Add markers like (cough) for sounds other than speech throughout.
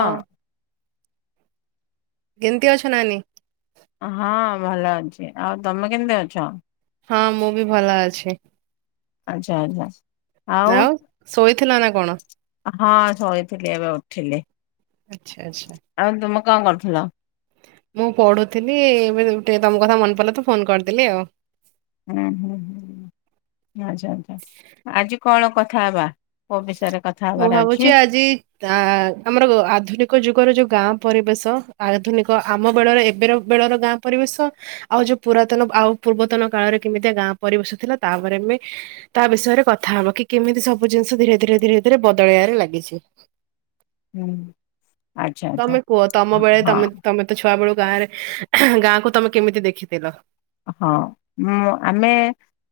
ହଁ କେମିତି ଅଛ ନାନୀ? ହଁ ଭଲ ଅଛି ଆଉ ତମେ କେମିତି ଅଛ? ହଁ ମୁଁ ବି ଭଲ ଅଛି। ଆଚ୍ଛା ଆଚ୍ଛା ଆଉ ଶୋଇଥିଲ ନା କଣ? ହଁ ଶୋଇଥିଲି ଏବେ ଉଠିଲି। ଆଚ୍ଛା ଆଚ୍ଛା। ଆଉ ତୁମେ କଣ କରୁଥିଲ? ମୁଁ ପଢ଼ଥିଲି ମେନ୍ ଗୁଟେ ତମ କଥା ମନେପଡ଼ିଲା ତ ଫୋନ କରିଦେଲିି ଆଉ। ହୁଁ ହୁଁ ହୁଁ ଆଚ୍ଛା ଆଛା ଆଜି କଣ କଥା ହେବା କୋଉ ବିଷୟରେ କ ମୁଁ ଭାବୁଛି ଆଜି ତା ଆମର ଆଧୁନିକ ଯୁଗର ଯୋଉ ଗାଁ ପରିବେଶ ଆଧୁନିକ ଆମ ବେଳରେ ଏବେର ବେଳର ଗାଁ ପରିବେଶ ଆଉ ଯୋଉ ପୁରାତନ ଆଉ ପୂର୍ବତନ କାଳରେ କେମିତି ଗାଁ ପରିବେଶ ଥିଲା ତାପରେ ମି ତା ବିଷୟରେ କଥା ହବା କି କେମିତି ସବୁ ଜିନିଷ ଧୀରେ ଧୀରେ ଧୀରେ ଧୀରେ ବଦଳେଇବାରେ ଲାଗିଛି। ହୁଁ ଆଚ୍ଛା ଆଚ୍ଛା ତମେ କୁହ ତମ ବେଳେ ତମେ ହଁ ତମେ ତ ଛୁଆ ବେଳୁ ଗାଁ ରେ ଗାଁକୁ ତମେ କେମିତି ଦେଖିଥିଲ? ହଁ ମୁଁ ଆମେ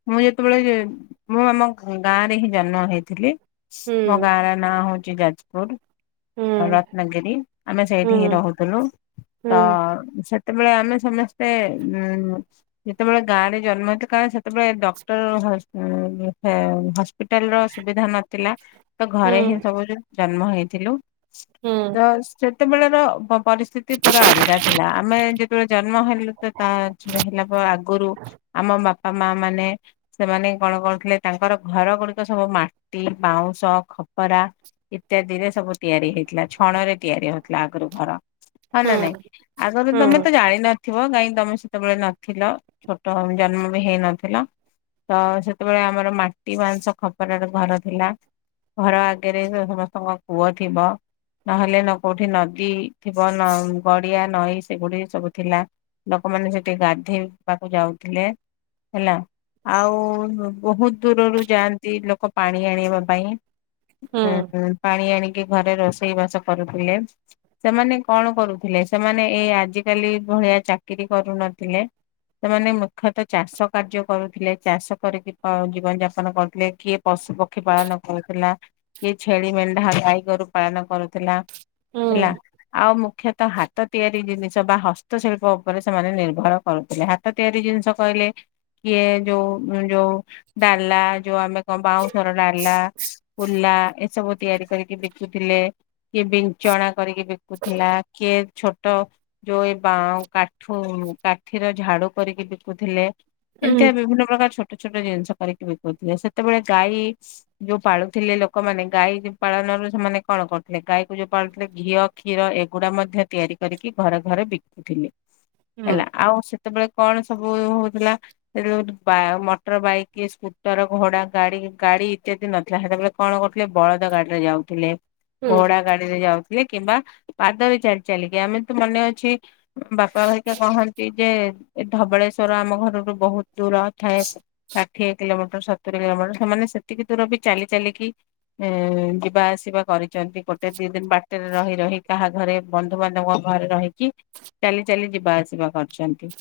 ମୁଁ ଯେତେବେଳେ ମୁଁ ଆମ ଗାଁ ରେ ହିଁ ଜନ୍ମ ହେଇଥିଲି। ମୋ ଗାଁ ର ନାଁ ହଉଛି ଯାଜପୁର। ରତ୍ନଗିରି ଆମେ ସେଇଠି ହିଁ ରହୁଥିଲୁ ତ ସେ ସେତେବେଳେ ଆମେ ସମସ୍ତେ ଉ ଯେତେବେଳେ ଗାଁ ରେ ଜନ୍ମ ହେଥିଲା କାରଣ ସେତେବେଳେ ଡକ୍ଟର ହସ୍ ହସ୍ପି ପିଟାଲ ର ସୁବିଧା ନଥିଲା ତ ଘରେ ହିଁ ସବୁ ଜନ୍ମ ହେଇଥିଲୁ। ହୁଁ ସେତେବେଳେ ର ପ ପରିସ୍ଥିତି ପୁରା ଅଲଗା ଥିଲା ଆମେ ଯେତେବେଳେ ଜନ୍ମ ହେଲୁ ତ ତା ହେଲା ପରେ ଆଗରୁ ଆମ ବାପା ମା ମାନେ ସେମାନେ କଣ କରୁଥିଲେ ତାଙ୍କର ଘର ଗୁଡିକ ସବୁ ମାଟି, ବାଉଁଶ, ଖପରା ଇତ୍ୟାଦିରେ ସବୁ ତିଆରି ହେଇଥିଲା ଛଣରେ ତିଆରି ହଉଥିଲା ଆଗରୁ ଘର। ହଁ ନା ନାଇଁ ଆଗରୁ ତମେ ତ ଜାଣିନଥିବ କାହିଁକି ତମେ ସ ତମେ ନଥିଲ ଛୋଟ ଜନ୍ମ ବି ହେଇ ନଥିଲ। ତ ସେତେବେଳେ ଆମର ମାଟି ବାଂଶ ଖପରାର ଘର ଥିଲା। ଘର ଆଗରେ ସମସ୍ତଙ୍କ କୁଅ ଥିବ। ନହେଲେ ନ କୋଉଠି ନଦୀ ଥିବ ନ ଗଡିଆ ନଈ ସେଗୁଡିକ ସବୁ ଥିଲା। ଲୋକମାନେ ସେଠି ଗାଧେଇବାକୁ ଯାଉଥିଲେ। ହେଲା ଆଉ ବହୁତ ଦୂରରୁ ଯାଆନ୍ତି ଲୋକ ପାଣି ଆଣିବା ପାଇଁ। ହୁଁ ହୁଁ ପାଣି ଆଣିକି ଘରେ ରୋଷେଇ ବାସ କରୁଥିଲେ। ସେମାନେ କଣ କରୁଥିଲେ ସେମାନେ ଏଇ ଆଜିକାଲି ଭଳିଆ ଚାକିରି କରୁନଥିଲେ। ସେମାନେ ମୁଖ୍ୟତଃ ଚାଷ କାର୍ଯ୍ୟ କରୁଥିଲେ, ଚାଷ କରିକି ଜୀବନ ଯାପନ କରୁଥିଲେ କିଏ ପଶୁ ପକ୍ଷୀ ପାଳନ କରୁଥିଲା କିଏ ଛେଳି ମେଣ୍ଢା ଗାଈ ଗୋରୁ ପାଳନ କରୁଥିଲା। ହେଲା ଆଉ ମୁଖ୍ୟତଃ ହାତ ତିଆରି ଜିନିଷ ବା ହସ୍ତଶିଳ୍ପ ଉପରେ ସେମାନେ ନିର୍ଭ ନିର୍ଭର କରୁଥିଲେ ହାତ ତିଆରି ଜିନିଷ କହିଲେ କିଏ ଯୋଉ ଯୋଉ ଡାଲା ଯୋଉ ଆମେ କଣ ବାଉଁଶର ଡାଲା। କୁଲା ଏସବୁ ତିଆରି କରିକି ବିକୁୁଥିଲେ। କିଏ ବିଞ୍ଚଣା କରିକି ବିକୁଥିଲା କିଏ ଛୋଟ ଯୋଉ ଏ ବାଉଁ କାଠୁ କାଠିର ଝାଡୁ କରିକି ବିକୁଥିଲେ, ଏମିତିଆ ବିଭିନ୍ନ ପ୍ରକାର ଛୋ ଛୋଟ ଛୋଟ ଜିନିଷ କରିକି ବିକୁଥିଲେ, ସେତେବେଳେ ଗାଈ ଯୋଉ ପାଳୁଥିଲେ ଲୋକମାନେ ଗାଈ ପାଳନରୁ ସେମାନେ କଣ କରୁଥିଲେ ଗାଈକୁ ଯୋଉ ପାଳୁଥିଲେ ଘିଅ କ୍ଷୀର ଏଗୁଡା ମଧ୍ୟ ତିଆରି କରିକି ଘରେ ଘରେ ବିକୁଥିଲି। ହେଲା ଆଉ ସେତେବେଳେ କଣ ସବୁ ହଉଥିଲା? ସେ ମଟର ବାଇକ ସ୍କୁଟର ଘୋଡା ଗାଡି ଗାଡି ଇତ୍ୟାଦି ନଥିଲା ସେତେବେଳେ କଣ କରୁଥିଲେ ବଳଦ ଗାଡିରେ ଯାଉଥିଲେ ଘୋଡା ଗାଡିରେ ଯାଉଥିଲେ କିମ୍ବା ପାଦରେ ଚାଲି ଚାଲିକି ଆମେ ତୁ ମନେ ଅଛି ବାପା ଭାଇ ଲୋକ କହନ୍ତି ଯେ ଧବଳେଶ୍ଵର ଆମ ଘରରୁ ବହୁତ ଦୂରଥାଏ। ଷାଠିଏ କିଲୋମିଟର ସତୁରି କିଲୋମିଟର ସେମାନେ ସେତିକି ଦୂର ବି ଚାଲି ଚାଲିକି ଏଁ ଯିବା ଆସିବା କରିଛନ୍ତି ଗୋଟେ ଦି ଦିନ ବାଟରେ ରହି ରହି କାହା ଘରେ ବନ୍ଧୁବାନ୍ଧବଙ୍କ ଘରେ ରହିକି ଚାଲି ଚାଲି ଯିବା ଆସିବା କରିଛନ୍ତି।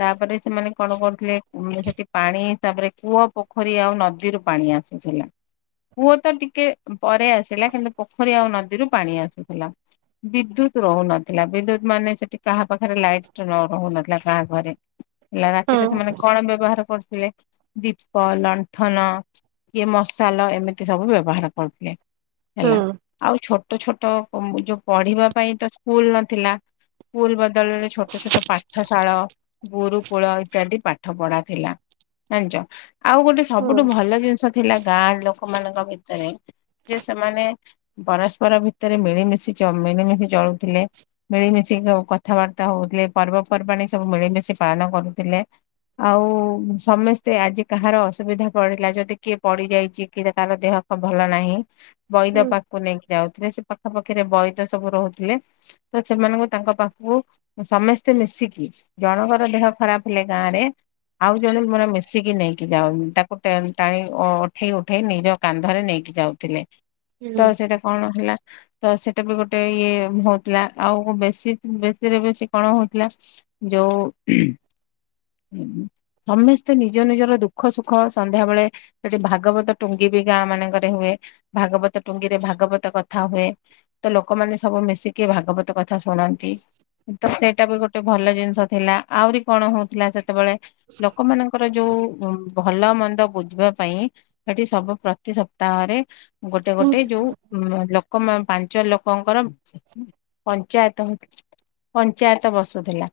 ତାପରେ ସେମାନେ କଣ କରୁଥିଲେ ଉ ସେଠି ପାଣି ତାପରେ କୂଅ ପୋଖରୀ ଆଉ ନଦୀରୁ ପାଣି ଆସ (inaudible) କୁଅ ତ ଟିକେ ପରେ ଆସିଲା କିନ୍ତୁ ପୋଖରୀ ଆଉ ନଦୀରୁ ପାଣି ଆସୁଥିଲା। ବିଦ୍ୟୁତ ରହୁନଥିଲା ବିଦ୍ୟୁତ ମାନେ ସେଠି କାହା ପାଖରେ ଲାଇଟ ନ ରହୁନଥିଲା ଗାଁ ଘରେ ହେଲା ରାତିରେ ସେମାନେ କଣ ବ୍ୟବହାର କରୁଥିଲେ? ଦୀପ, ଲଣ୍ଠନ, ଇଏ ମସାଲ, ଏମିତି ସବୁ ବ୍ୟବହାର କରୁଥିଲେ। ହେଲା ଆଉ ଛୋଟ ଛୋଟ ତ ଯୋଉ ପଢିବା ପାଇଁ ତ ସ୍କୁଲ ନଥିଲା ସ୍କୁଲ ବ ବିଦ୍ୟାଳୟରେ ଛୋଟ ଛୋଟ ପାଠଶାଳ ଗୁରୁକୂଳ ଇତ୍ୟାଦି ପାଠ ପଢା ଥିଲା। ଜାଣିଛ ଆଉ ଗୋଟେ ସବୁଠୁ ଭଲ ଜିନିଷ ଥିଲା ଗାଁ ଲୋକ ମାନଙ୍କ ଭିତରେ ଯେ ସେମାନେ ପରସ୍ପର ଭିତରେ ମିଳିମିଶି ମିଳିମିଶି ଚଳୁଥିଲେ ମିଳିମିଶି କଥାବାର୍ତ୍ତା ହଉଥିଲେ ପର୍ବପର୍ବାଣି ସବୁ ମିଳିମିଶି ପାଳନ କରୁଥିଲେ। ଆଉ ସମସ୍ତେ ଆଜି କାହାର ଅସୁବିଧା ପଡିଲା ଯଦି କିଏ ପଡିଯାଇଛି କି କାର ଦେହ ଭଲ ନାହିଁ। ବୈଦ ପାଖକୁ ନେଇକି ଯାଉଥିଲେ ସେ ପାଖାପାଖିରେ ବୈଦ ସବୁ ରହୁଥିଲେ ତ ସେମାନଙ୍କୁ ତାଙ୍କ ପାଖ ସମସ୍ତେ ମିଶିକି ଜଣଙ୍କର ଦେହ ଖରାପ ହେଲେ ଗାଁରେ ଆଉ ଜଣେ ମର ମିଶିକି ନେଇକି ଯାଉନି ତାକୁ ଟାଣି ଉଠେଇ ଉଠେଇ ନିଜ କାନ୍ଧରେ ନେଇକି ଯାଉ ଥିଲେ। ତ ସେଇଟା କଣ ହେଲା ତ ସେଇଟା ବି ଗୋଟେ ଇଏ ହଉଥିଲା ଆଉ ବେଶୀ ବେଶୀରେ ବେଶୀ କଣ ହଉଥିଲା ଯୋଉ ସମସ୍ତେ ନିଜ ନିଜର ଦୁଃଖ ସୁଖ ସନ୍ଧ୍ୟାବେଳେ ସେଠି ଭାଗବତ ଟୁଙ୍ଗି ବି ଗାଁ ମାନଙ୍କରେ ହୁଏ, ଭାଗବତ ଟୁଙ୍ଗିରେ ଭାଗବତ କଥା ହୁଏ। ତ ଲୋକମାନେ ସବୁ ମିଶିକି ଭାଗବତ କଥା ଶୁଣ ନ୍ତି ତ ସେଇଟା ବି ଗୋଟେ ଭଲ ଜିନିଷ ଥିଲା, ଆହୁରି କଣ ହଉଥିଲା ସେତେବେଳେ ଲୋକମାନ ଙ୍କର ଯୋଉ ଭଲ ମନ୍ଦ ବୁଝିବା ପାଇଁ ସେଠି ସବୁ ପ୍ରତି ସପ୍ତାହରେ ଗୋଟେ ଗୋଟେ ଯୋଉ ଲୋକ ପାଞ୍ଚ ଲୋକଙ୍କର ପଞ୍ଚାୟତ ପଞ୍ଚାୟତ ବସୁଥିଲା,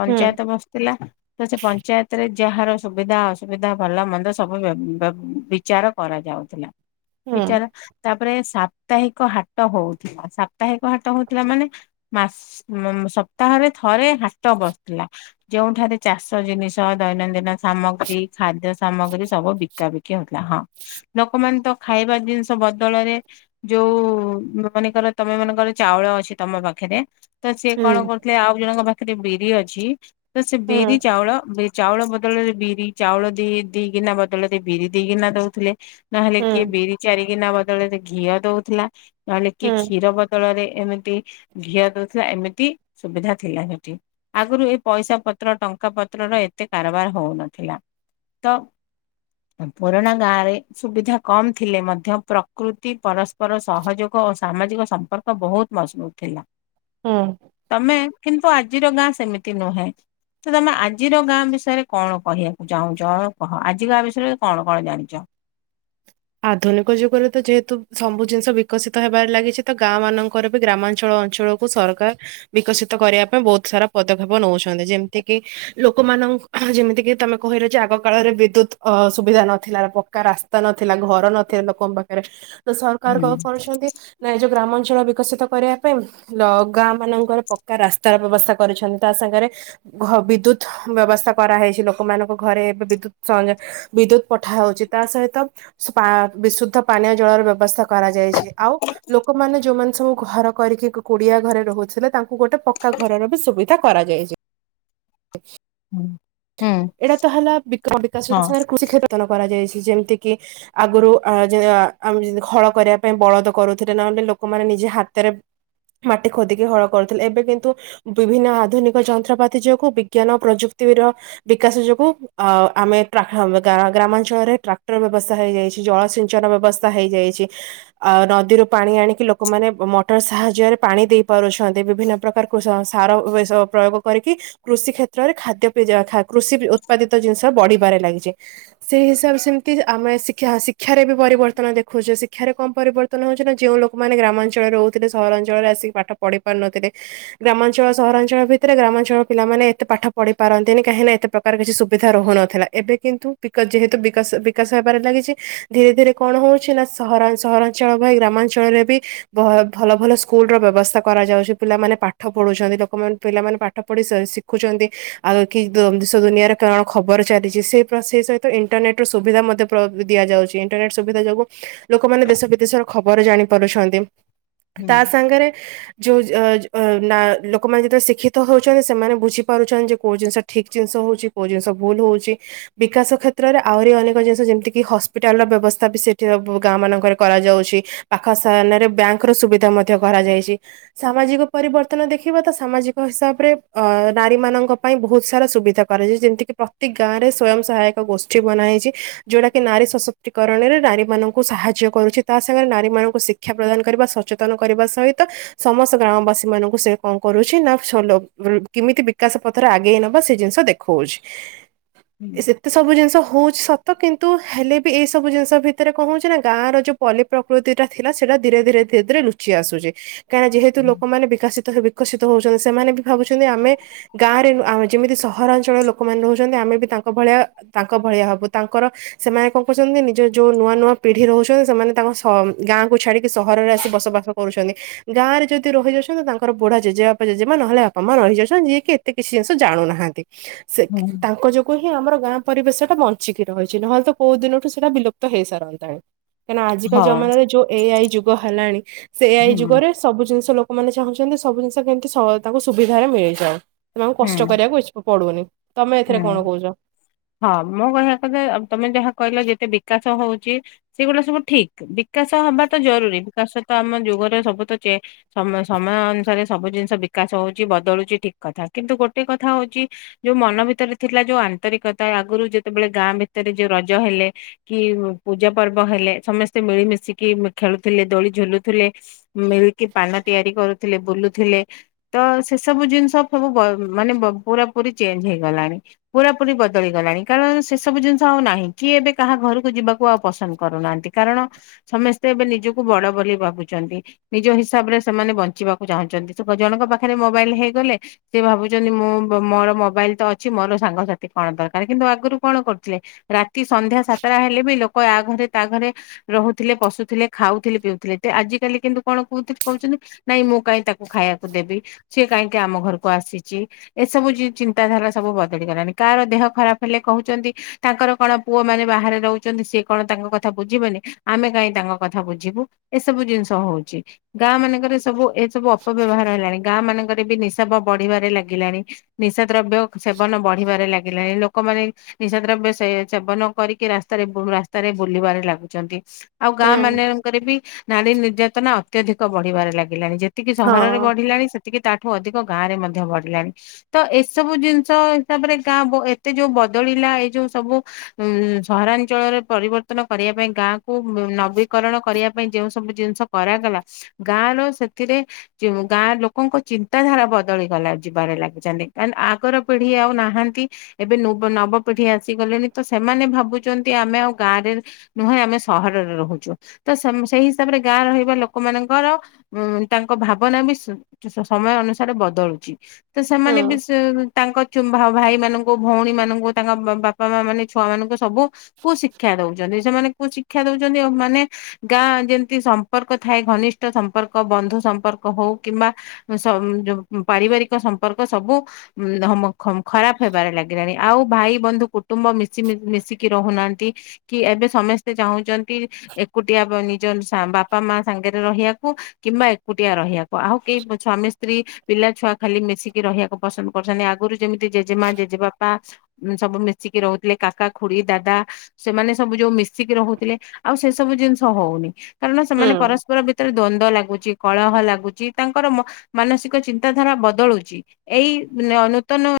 ପଞ୍ଚାୟତ ବସ୍ଥିଲା। ତ ସେ ପଞ୍ଚାୟତରେ ଯାହାର ସୁବିଧା ଅସୁବିଧା ଭଲ ମନ୍ଦ ସବୁ ବ୍ୟ ବ୍ୟ ବି ବିଚାର କରାଯାଉଥିଲା, ବିଚାର ତାପରେ ସାପ୍ତାହିକ ହାଟ ହଉଥିଲା, ସାପ୍ତାହିକ ହାଟ ହଉଥିଲା ମାନେ ମାସ୍ ଉ ସପ୍ତାହରେ ଥରେ ହାଟ ବସ୍ଥିଲା। ଯେଉଁଠାରେ ଚାଷ ଜିନିଷ, ଦୈନନ୍ଦିନ ସାମଗ୍ରୀ, ଖାଦ୍ୟ ସାମଗ୍ରୀ, ସବୁ ବି ବିକା ବିକି ହେଉଥିଲା ହଁ, ଲୋକମାନେ ତ ଖାଇବା ଜିନିଷ ବଦଳରେ ଯୋଉ ମନେକର ତମେ ମାନେଙ୍କର ଚାଉଳ ଅଛି ତମ ପାଖେରେ। ତ ସିଏ କଣ କରୁଥିଲେ ଆଉ ଜଣଙ୍କ ପାଖରେ ବିରି ଅଛି। ତ ସେ ବିରି ଚାଉଳ, ବିର୍ ଚାଉଳ ବଦଳ ରେ ବିରି। ଚାଉଳ ଦି ଦି ଗିନା ବଦଳ ଦେଇ ବିରି ଦି ଗିନା ଦଉଥିଲେ। ନହେଲେ କିଏ ବିରି ଚାରିିଗିନା ବଦଳରେ ସେ ଘିଅ ଦଉଥିଲା। ନହେଲେ କିଏ କ୍ଷୀର ବଦଳରେ ଏମିତି ଘିଅ ଦଉଥିଲା, ଏମିତି ସୁବିଧା ଥିଲା ହେଠି। ଆଗରୁ ଏ ପଇସା ପତ୍ର ଟଙ୍କା ପତ୍ରର ଏତେ କାରବାର ହଉନଥିଲା ତ। ପୁରୁଣା ଗାଁ ରେ ସୁବିଧା କମ୍ ଥିଲେ ମଧ୍ୟ ପ୍ରକୃତି ପରସ୍ ପର ସହଯୋଗ ଓ ସାମାଜିକ ସମ୍ପର୍କ ବୋହୁତ୍ ମଜ୍ବୁତ୍ ଥିଲା। ହୁଁ। ତମେ କିନ୍ତୁ ଆଜିର ଗାଁ ସେମିତି ନୁହେଁ। ତ ତମେ ଆଜିର ଗାଁ ବିଷୟରେ କଣ କହିବାକୁ ଚାହୁଁଛ କହ ଆଜି କା ବିଷୟରେ କଣ କଣ ଜାଣିଛ। ଆଧୁନିକ ଯୁଗରେ ତ ଯେହେତୁ ସବୁ ଜିନିଷ ବିକଶିତ ହେବାରେ ଲାଗିଛି ତ ଗାଁ ମାନଙ୍କର ବି ଗ୍ରାମାଞ୍ଚଳ ଅଞ୍ଚଳ ବୁ ସରକାର୍ ବିକଶିତ କରିବା ପାଇଁ ବହୁତ ସାରା ପଦକ୍ଷେପ ନଉଛନ୍ତି ଯେମ୍ତି କିି ଲୋକମାନଙ୍କ ଯେମିତି ତମେ କହିଲ ଯେ ଆଗ କାଳରେ ବିଦ୍ୟୁତ ଅ ସୁବିଧା ନଥିଲା ପକ୍କା ରାସ୍ତା ନ ଥିଲା ଘର ନଥିଲା ଲୋକଙ୍କ ପାଖରେ ତ ସରକାର ହୁଁ କଣ କରୁଛନ୍ତି। ନା ଏ ଯେଉଁ ଗ୍ରାମାଞ୍ଚଳ ବିକଶିତ କରିବା ପାଇଁ ଲ ଗାଁ ମାନଙ୍କର ପକ୍କା ରାସ୍ତାର ବ୍ୟବସ୍ଥା କରିଛନ୍ତି, ତା ସାଙ୍ଗେରେ ଘ ବିଦ୍ୟୁତ୍ ବ୍ୟବସ୍ଥା କରାହେଇଛି ଲୋକମାନଙ୍କ ଘରେ ଏବେ ବିଦ୍ୟୁତ ସଂଯ ବିଦ୍ୟୁତ ପଠା ହଉଚି ତା ସହିତ ସ୍ପା ବିଶୁଦ୍ଧ ପାନୀୟ ଜଳର ବ୍ୟବସ୍ଥା କରାଯାଇଛି ଆଉ। ଲୋକମାନେ ଯୋଉମାନେ ସବୁ ଘର କରିକି କୁଡିଆ ଘରେ ରହୁଥିଲେ, ତାଙ୍କୁ ଗୋଟେ ପକ୍କା ଘରର ବି ସୁବିଧା କରାଯାଇଚି। (inaudible) ହୁଁ। ହୁଁ ଏଇଟା ତ ହେଲା ବିକ ବିକାଶ ହଁ ସାଙ୍ଗରେ କୃଷି କ୍ଷେତ୍ତନ କରାଯାଇଛି ଯେମ୍ତି କିି ଆଗରୁ ଆ ଯେ ଖଳ କରିବା ପାଇଁ ବଳଦ କରୁଥିଲେ ନହେଲେ ଲୋକମାନେ ନିଜେ ହାତରେ ମାଟି ଖୋଦିକି ହଳ କରୁଥିଲେ, ଏବେ କିନ୍ତୁ ବିଭିନ୍ନ ଆଧୁନିକ ଯନ୍ତ୍ରପାତି ଯୋଗୁ, ବିଜ୍ଞାନ ପ୍ରଯୁକ୍ତିର ବିକାଶ ଯୋଗୁ। ଅ ଆମେ ଟ୍ରା ଗ୍ରାମାଞ୍ଚଳରେ ଟ୍ରାକ୍ଟର ବ୍ୟବସ୍ଥା ହେଇଯାଇଚି, ଜଳ ସିଞ୍ଚନ ବ୍ୟବସ୍ଥା ହେଇଯାଇଚି। ଆଉ ନଦୀରୁ ପାଣି ଆଣିକି ଲୋକମାନେ ମଟର୍ ସାହାଯ୍ୟରେ ପାଣି ଦେଇପାରୁଛୁ। ନ୍ତି ବିଭିନ୍ନ ପ୍ରକାର ସାର ବି ସ ପ୍ରୟୋଗ କରିକି କୃଷି କ୍ଷେତ୍ରରେ ଖାଦ୍ୟ (unintelligible) କୃଷି ଉତ୍ପାଦିତ ଜିନିଷ ବଢିବାରେ ଲାଗିଚି। ସେଇ ହିସାବରେ ସେମ୍ତି ଆମେ ଶିକ୍ ଶିକ୍ଷାରେ ବି ପରିବର୍ତ୍ତନ ଦେଖୁଛୁ। ଶିକ୍ଷାରେ କଣ ପରିବର୍ତ୍ତନ ହଉଛି ନା ଯୋଉ ଲୋକମାନେ ଗ୍ରାମାଞ୍ଚଳରେ ରହୁଥିଲେ ସହରାଞ୍ଚଳରେ ରହିକି ପାଠ ପଢି ପାରୁନଥିଲେ। ଗ୍ରାମାଞ୍ଚଳ ସହରାଞ୍ଚଳ ଭିତରେ ଗ୍ରାମାଞ୍ଚଳର ପିଲାମାନେ ଏତେ ପାଠ ପଢି ପାରନ୍ତିନି କାହିଁକିନା ଏତେ ପ୍ରକାର କିଛି ସୁବିଧା ରହୁନଥିଲା ଏବେ କିନ୍ତୁ ପିକ ଯେହେତୁ ବିକା ବିକାଶ ହେବାର ଲାଗଚି। ଧୀରେ ଧୀରେ କଣ ହୋଉଛି ନା ସହରା ସହରାଞ୍ଚଳ ପାଇଁ ଗ୍ରାମାଞ୍ଚଳରେ ବି ଭ ଭଲ ଭଲ ସ୍କୁଲ୍ ର ବ୍ୟବସ୍ଥା କରାଯାଉଛି ପିଲାମାନେ ପାଠ ପଢୁଛନ୍ତି ଲୋକମାନେ ପିଲାମାନେ ପାଠ ପଢି ସା ସି ରଖୁଚନ୍ତି। ଆଉ କି ଦେଶ ଦୁନିଆରେ କଣ ଖବର ଚାଲିଛି ସେ ସେ ସହିତ ଇଣ୍ଟର୍ନେଟ୍ ର ସୁବିଧା ମଧ୍ୟ ପ୍ରପ୍ ଦିଆଯାଉଛି ଇଣ୍ଟରନେଟ ସୁବିଧା ଯୋଗୁ ଲୋକମାନେ ଦେଶ ବିଦେଶର ଖବର ଜାଣି ପାରୁଛନ୍ତି। ହୁଁ ତା ସାଙ୍ଗରେ ଯୋଉ ଯା ହଁ ନା ଲୋକମାନେ ଯେତେବେଳେ ଶିକ୍ଷିତ ହଉଚନ୍ତି ସେମାନେ ବୁଝିପାରୁଚନ୍ତି। କୋଉ ଜିନିଷ ଠିକ ଜିନିଷ ହଉଚି କୋଉ ଜିନିଷ ଭୁଲ ହଉଚି। ବିକାଶ କ୍ଷେତ୍ରରେ ଆହୁରି ଅନେକ ଜିନିଷ ଯେମିତିକି ହସ୍ପିଟାଲର ବ୍ୟବସ୍ଥା ବି ସେଠି ଗାଁ ମାନଙ୍କରେ କରାଯାଉଅଛି। ପାଖ ସାୟନରେ ବ୍ୟାଙ୍କ ର ସୁବିଧା ମଧ୍ୟ କରାଯାଇଛି। ସାମାଜିକ ପରିବର୍ତ୍ତନ ଦେଖିବା ତ ସାମାଜିକ ହିସାବରେ ଅ ନାରୀ ମାନଙ୍କ ପାଇଁ ବହୁତ ସାରା ସୁବିଧା କରାଯାଇଚି ଯେମିତି କି ପ୍ରତି ଗାଁ ରେ ସ୍ଵୟଂ ସହାୟକ ଗୋଷ୍ଠୀ ବନାହେଇଚି ଯୋଉଟା କି ନାରୀ ସଶ ଚକରଣରେ ନାରୀମାନଙ୍କୁ ସାହାଯ୍ୟ କରୁଛି ତା ସାଙ୍ଗରେ ନାରୀମାନଙ୍କୁ ଶିକ୍ଷା ପ୍ରଦାନ କରିବା ସଚେତନ କରିବା ସହିତ ସମସ୍ତ ଗ୍ରାମ ବାସୀ ମାନଙ୍କୁ ସେ କଣ କରୁଛି ନା କେମିତି ବିକାଶ ପଥରେ ଆଗେଇ ନବା ସେ ଜିନିଷ ଦେଖଉଚି। ହୁଁ ତ ସବୁ ଜିନିଷ ହଉଛି ସତ କିନ୍ତୁ ହେଲେ ବି ଏଇସବୁ ଜିନିଷ ଭିତରେ ଙ୍କ ହୋଉଚି ନା ଗାଁର ଯୋ ପଲି ପ୍ରକୃତି ଟା ଥିଲା ସେଇଟା ଧୀରେ ଧୀରେ ଧୀରେ ଧୀରେ ଲୁଚି ଆସୁଛି। କାହିଁନା ଯେହେତୁ ଲୋକମାନେ ବିକାଶିତ ବିକଶିତ ହଉଚନ୍ତି ସେମାନେ ବି ଭାବୁଚନ୍ତି ଆମେ ଗାଁରେ ଆମ ଯେମିତି ସହରାଞ୍ଚଳର ଲୋକମାନେ ରହୁଚନ୍ତି ଆମେ ବି ତାଙ୍କ ଭଳିଆ ତାଙ୍କ ଭଳିଆ ହେବୁ ତାଙ୍କର ସେମାନେ କଣ କରୁଚନ୍ତି ନିଜ ଯୋଉ ନୂଆ ନୂଆ ପିଢି ରହୁଚନ୍ତି ସେମାନେ ତାଙ୍କ ଗାଁ କୁ ଛାଡିକି ସହରରେ ଆସି ବସବାସ କରୁଚନ୍ତି ଗାଁରେ ଯଦି ରହିଯାଉଚନ୍ତି ତ ତାଙ୍କର ବୁଢା ଜେଜେବାପା ଜେଜେମା ନହେଲେ ବାପା ମା ରହିଯାଉଚନ୍ତି ଯିଏକ କିଛି ଜିନିଷ ଜାଣୁନାହାନ୍ତି ସେ ହୁଁ ତାଙ୍କ ଯୋଉ ହିଁ ଆମର ଗାଁ ପରିବେଶ ଟା ବଞ୍ଚିକି ରହିଛି ନହେଲେ ତ କୋଉ ଦିନଠୁ ସେଇଟା ବିଲୁପ୍ତ ହେଇ ସାରନ୍ତାଣି। କାହିଁକିନା ଆଜିକା ହଁ ଜମମାନାରେ ଯୋଉ ଏ ଆଇ ଯୁଗ ହେଲାଣି ସେଏ ଆଇ ହୁଁ ଯୁଗରେ ସବୁ ଜିନିଷ ଲୋକମାନୋନ ଚାହୁଁଛନ୍ତି ସବୁ ଜିନିଷ କେମତି ତାଙ୍କୁ ସୁବିଧାରେ ମିଳିଯାଉ। ସେମନଙ୍କୁ କଷ୍ଟ କରିବାକୁ ଇଛ ପଡୁବନି ତମେ ଏଥିରେ ହୁଁ କଣ କହୁଚ। ହଁ ମୁଁ କହିବା କଥା ତମେ ଯାହା କହିଲ ଯେତେ ବିକାଶ ହଉଚି ସେଗୁଡା ସବୁ ଠିକ ବିକାଶ ହବା ତ ଜରୁରୀ ବିକାଶ ତ ଆମ ଯୁଗରେ ସବୁ ତ ସମ ସମୟ ଅନୁସାରେ ସବୁ ଜିନିଷ ବିକାଶ ହଉଚି ବଦଳୁଚି ଠିକ୍ କଥା କିନ୍ତୁ ଗୋଟେ କଥା ହଉଚି ଯୋଉ ମନ ଭିତରେ ଥିଲା ଯୋଉ ଆନ୍ତରିକତା ଆଗରୁ ଯେତେବେଳେ ଗାଁ ଭିତରେ ଯୋଉ ରଜ ହେଲେ କି ପୂଜା ପର୍ବ ହେଲେ ସମସ୍ତେ ମିଳିମିଶିକି ଖେଳୁଥିଲେ ଦୋଳି ଝୁଲୁଥିଲେ। ମିଳିକି ପାନ ତିଆରି କରୁଥିଲେ ବୁଲୁଥିଲେ। ତ ସେସବୁ ଜିନିଷ ସବୁ ବ ମାନେ ପୁରା ପୁରି ଚେଞ୍ଜ ହେଇଗଲାଣି ପୁରା ପୁରି ବ ବଦଳି ଗଲାଣି କାରଣ ସେ ସବୁ ଜିନିଷ ଆଉ ନାହିଁ କିଏ ଏବେ କାହା ଘରକୁ ଯିବାକୁ ଆଉ ପସନ୍ଦ କରୁନାହାନ୍ତି କାରଣ ସମସ୍ତେ ଏବେ ନିଜକୁ ବଡ ବୋଲି ଭାବୁଚନ୍ତି। ନିଜ ହିସାବ ରେ ସେମାନେ ବଞ୍ଚିବାକୁ ଚାହୁଁଛନ୍ତି ସେ ଜଣଙ୍କ ପାଖରେ ମୋବାଇଲି ହେଇଗଲେ ସେି ଭାବୁଛନ୍ତି ମୁଁ ମୋର ମୋବାଇଲି ତ ଅଛି ମୋର ସାଙ୍ଗସାଥି କଣ ଦରକାର କିନ୍ତୁ ଆଗରୁ କଣ କରୁଥିଲେ ରାତି ସନ୍ଧ୍ୟା ସାତଟା ହେଲେ ବି ଲୋକ ଆ ଘରେ ତା ଘରେ ରହୁଥିଲେ ବଶୁଥିଲେ ଖାଉଥିଲେ ପିଉଥିଲେ ତ ଆଜ କାଲି କିନ୍ତୁ କଣ କ କହୁଛନ୍ତି। ନାଇଁ ମୁଁ କାଇହିଁ ତାକୁ ଖାଇବାକୁ ଦେବି ସିଏ କାହିଁକି ଆମ ଘରକୁ ଆସିଛି ଏସବୁ ଚିନ୍ତାଧାରା ସବୁ ବଦଳିଗଲାଣି। କାହାର ଦେହ ଖରାପ ହେଲେ କହୁଚନ୍ତି ତାଙ୍କର କଣ ପୁଅ ମାନେ ବାହାରେ ରହୁଚନ୍ତି ସିଏ କଣ ତାଙ୍କ କଥା ବୁଝିବେନି ଆମେ କାହିଁ ତାଙ୍କ କଥା ବୁଝିବୁ। ଏସବୁ ଜିନିଷ ହଉଚି ଗାଁ ମାନଙ୍କରେ ସବୁ ଏସବୁ ଅପବ୍ୟବହାର ହେଲାଣି ଗାଁ ମାନଙ୍କରେ ବି ନିଶାାବ ବଢିବାରେ ଲାଗିଲାଣି ନିଶା ଦ୍ରବ୍ୟ ସେବନ ବଢିବାରେ ଲାଗିଲାଣି ଲୋକମାନେ ନିଶା ଦ୍ରବ୍ୟ ସେ ସେବନ କରିକି ରାସ୍ତାରେ ବୁ ରାସ୍ତାରେ ବୁଲିବାରେ ଲାଗୁଛନ୍ତି। ଆଉ ଗାଁ ହୁଁ ମାନଙ୍କରେ ବି ନାରୀ ନିର୍ଯାତନା ଅତ୍ୟଧିକ ବଢିବାରେ ଲାଗିଲାଣି ଯେ ସେତିକି ହଁ ସହରରେ ବଢିଲାଣି ସେତିକି ତାଠୁ ଅଧିକ ଗାଁ ରେ ମଧ୍ୟ ବଢିଲାଣି ତ ଏସବୁ ଜିନିଷ ହିସାବରେ ଗାଁ ବ ଏତେ ଯୋଉ ବଦଳିଲା ଏଇ ଯୋଉ ସବୁ ଉଁ ସହରାଞ୍ଚଳରେ ପରିବର୍ତ୍ତନ କରିବା ପାଇଁ ଗାଁକୁ ନବୀକରଣ କରିବା ପାଇଁ ଯେଉଁ ସବୁ ଜିନିଷ କରାଗଲା ଗାଁ ର ସେଥିରେ ଗାଁ ଲୋକଙ୍କ ଚିନ୍ତାଧାରା ବଦଳିଗଲା ଯିବାରେ ଲାଗିଚନ୍ତି କା ଆଗର ପିଢି ଆଉ ନାହାନ୍ତି ଏବେ ନୁବ ନବପିଢି ଆସିଗଲେଣି ତ ସେମାନେ ଭାବୁଛନ୍ତି ଆମେ ଆଉ ଗାଁରେ ନୁହେଁ ଆମେ ସହରରେ ରହୁଛୁ ତ ସେଇ ହିସାବରେ ଗାଁ ରହିବା ଲୋକ ମାନଙ୍କର ଉଁ ତାଙ୍କ ଭାବନା ବି ସ ସମୟ ଅନୁସାରେ ବଦଳୁଚି। ତ ସେମାନେ ବି ହୁଁ ସେ ତାଙ୍କ ଭାଇମାନାନଙ୍କୁ ଭଉଣୀ ମାନଙ୍କୁ ତାଙ୍କ ବାପା ମା ମାନେ ଛୁଆ ମାନଙ୍କୁ ସବୁ କୁ ଶିକ୍ଷା ଦଉଚନ୍ତି ସେମାନେ କୁ ଶିକ୍ଷା ଦଉଚନ୍ତି ଆ ମାନେ ଗାଁ ଯେମିତି ସମ୍ପର୍କ ଥାଏ ଘନିଷ୍ଠ ସମ୍ପର୍କ ବନ୍ଧୁ ସମ୍ପର୍କ ହଉ କିମ୍ବା ସ ଯୋଉ ପାରିବାରିକ ସମ୍ପର୍କ ସବୁ ଉଁ ଖରାପ ହେବାରେ ଲାଗିଲାଣି। ଆଉ ଭାଇ ବନ୍ଧୁ କୁଟୁମ୍ବ ମିଶି ମିଶିକି ରହୁ ନାହାନ୍ତି। କି ଏବେ ସମସ୍ତେ ଚାହୁଁଛନ୍ତି ଏକୁଟିଆ ନିଜ ବାପା ମା ସାଙ୍ଗରେ ରହିବାକୁ। କିମ୍ବା ଏକୁଟିଆ ରହିବାକୁ ଆଉ କେହି ସ୍ୱାମୀ ସ୍ତ୍ରୀ ପିଲା ଛୁଆ ଖାଲି ମିଶିକି ରହିବାକୁ ପସନ୍ଦ କରୁଛନ୍ତି ଆଗରୁ ଯେମିତି ଜେଜେମା, ଜେଜେବାପା ସବୁ ମିଶିକି ରହୁଥିଲେ କାକା, ଖୁଡ଼ି, ଦାଦା। ସେମାନେ ସବୁ ଯୋଉ ମିଶିକି ରହୁଥିଲେ ଆଉ ସେ ସବୁ ଜିନିଷ ହଉନି କାରଣ ସେମାନେ ହୁଁ। ପରସ୍ପର ଭି ରେ ଦ୍ଵନ୍ଦ ଲାଗୁଚି କଳହ ଲାଗୁଛି ତାଙ୍କର ମାନସିକ ଚିନ୍ତାଧାରା ବଦଳୁଚି। ଏଇ ନୂତନ